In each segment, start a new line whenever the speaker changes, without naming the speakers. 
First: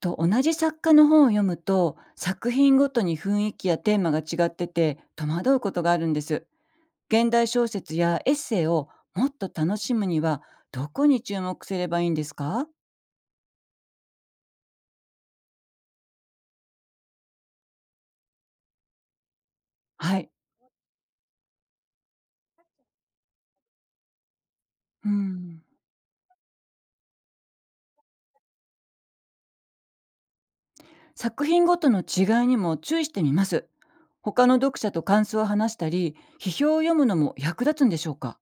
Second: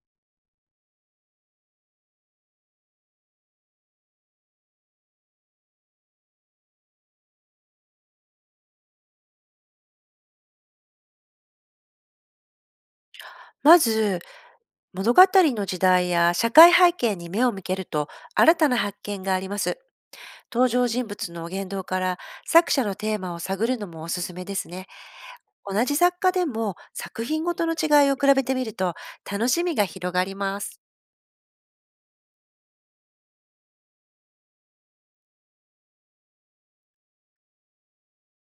と、同じ作家の本を読むと、作品ごとに雰囲気やテーマが違ってて戸惑うことがあるんです。現代小説やエッセイをもっと楽しむには、どこに注目すればいいんですか？
まず、物語の時代や社会背景に目を向けると新たな発見があります。
はい。
登場人物の言動から作者のテーマを探るのもおすすめですね。
うん。
同じ作家でも作品ごとの違いを比べてみると楽しみが広がります。
作品ごとの違いにも注意してみます。他の読者と感想を話したり、批評を読むのも役立つんでしょうか？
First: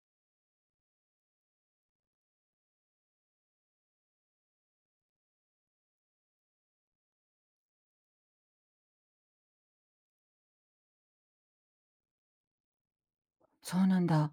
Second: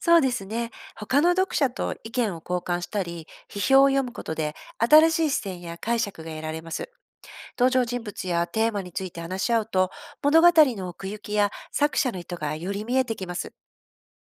そうですね。他の読者と意見を交換したり、批評を読むことで新しい視点や解釈が得られます。登場人物やテーマについて話し合うと、物語の奥行きや作者の意図がより見えてきます。
そうなんだ。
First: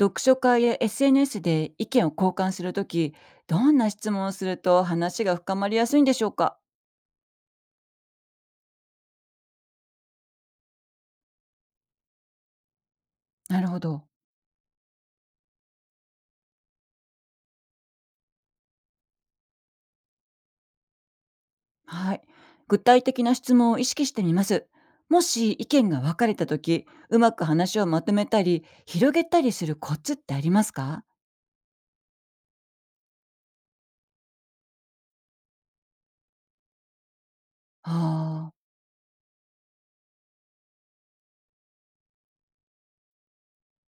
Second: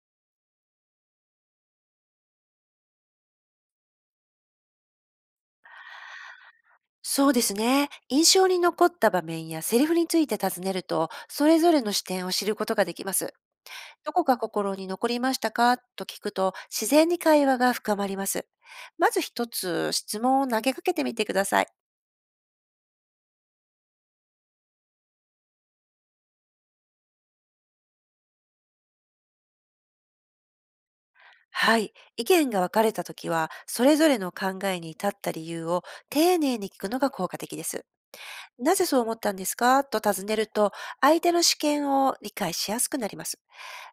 読書会や SNS で意見を交換するとき、どんな質問をすると話が深まりやすいんでしょうか？
そうですね。印象に残った場面やセリフについて尋ねると、それぞれの視点を知ることができます。
なるほど。
どこが心に残りましたかと聞くと、自然に会話が深まります。まず一つ質問を投げかけてみてください。
はい。具体的な質問を意識してみます。もし意見が分かれた時うまく話をまとめたり、広げたりするコツってありますか？
はい。意見が分かれたときは、それぞれの考えに立った理由を丁寧に聞くのが効果的です。
ああ
なぜそう思ったんですかと尋ねると、相手の視点を理解しやすくなります。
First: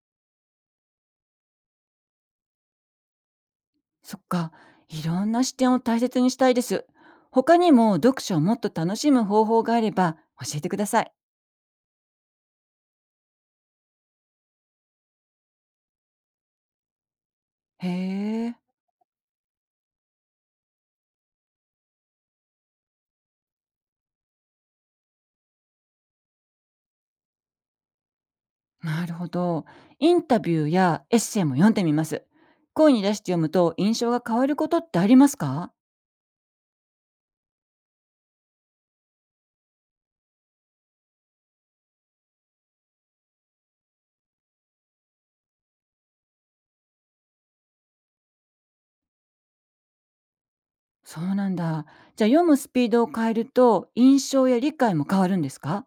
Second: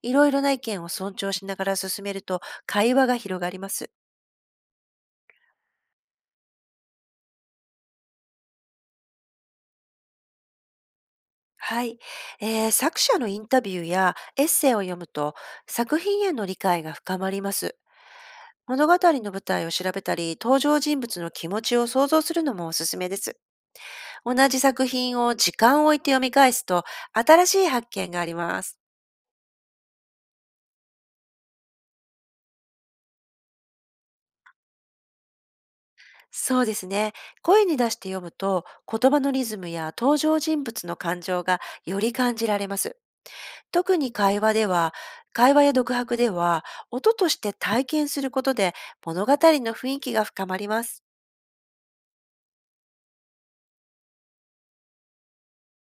いろいろな意見を尊重しながら進めると、会話が広がります。
ー、そっか。いろんな視点を大切にしたいです。他にも読書をもっと楽しむ方法があれば教えてください。
はい、作者のインタビューやエッセイを読むと、作品への理解が深まります。
へえ、
物語の舞台を調べたり、登場人物の気持ちを想像するのもおすすめです。同じ作品を時間を置いて読み返すと、新しい発見があります。
なるほど。インタビューやエッセイも読んでみます。声に出して読むと印象が変わることってありますか？
そうですね。声に出して読むと、言葉のリズムや登場人物の感情がより感じられます。特に会話では、会話や独白では、音として体験することで物語の雰囲気が深まります。
そうなんだ。じゃあ読むスピードを変えると印象や理解も変わるんですか？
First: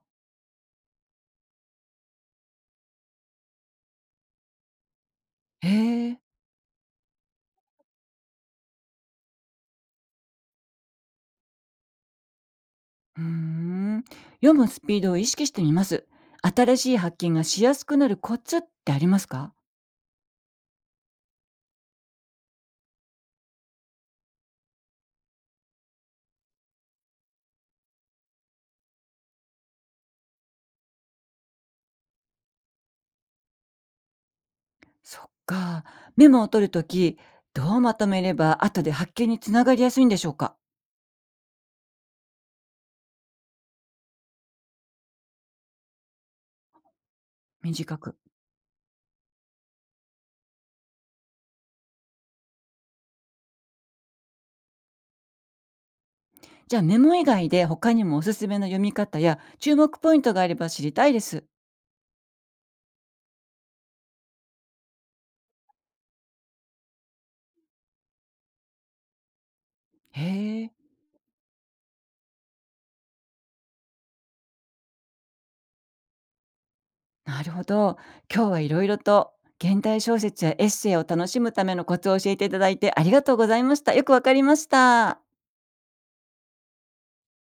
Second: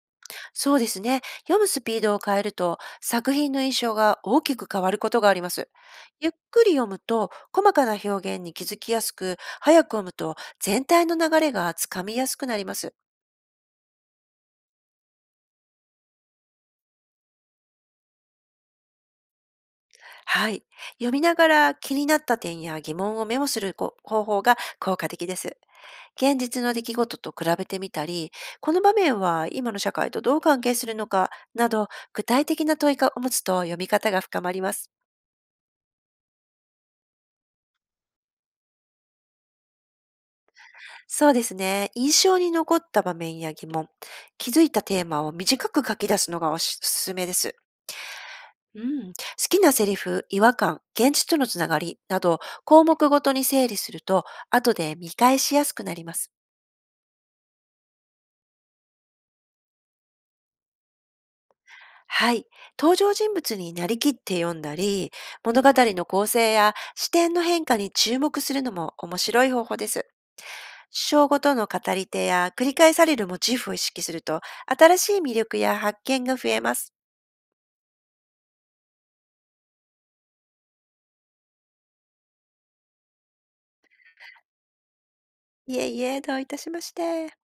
そうですね。読むスピードを変えると、作品の印象が大きく変わることがありま
へ
す。
え。
ゆっくり読むと、細かな表現に気づきやすく、早く読むと全体の流れがつかみやすくなります。
うーん。読むスピードを意識してみます。新しい発見がしやすくなるコツってありますか？
はい。読みながら気になった点や疑問をメモする方法が効果的です。現実の出来事と比べてみたり、この場面は今の社会とどう関係するのかなど、具体的な問いを持つと読み方が深まります。
そっか。メモを取るとき、どうまとめれば後で発見につながりやすいんでしょうか？
そうですね。印象に残った場面や疑問、気づいたテーマを短く書き出すのがおすすめです。
短く。
うん、好きなセリフ、違和感、現実とのつながりなど項目ごとに整理すると後で見返しやすくなります。
じゃあメモ以外で他にもおすすめの読み方や注目ポイントがあれば知りたいです。
はい。登場人物になりきって読んだり、物語の構成や視点の変化に注目するのも面白い方法です。
へえ。
章ごとの語り手や繰り返されるモチーフを意識すると、新しい魅力や発見が増えます。
なるほど。今日はいろいろと現代小説やエッセイを楽しむためのコツを教えていただいてありがとうございました。よくわかりました。
いえいえ、どういたしまして。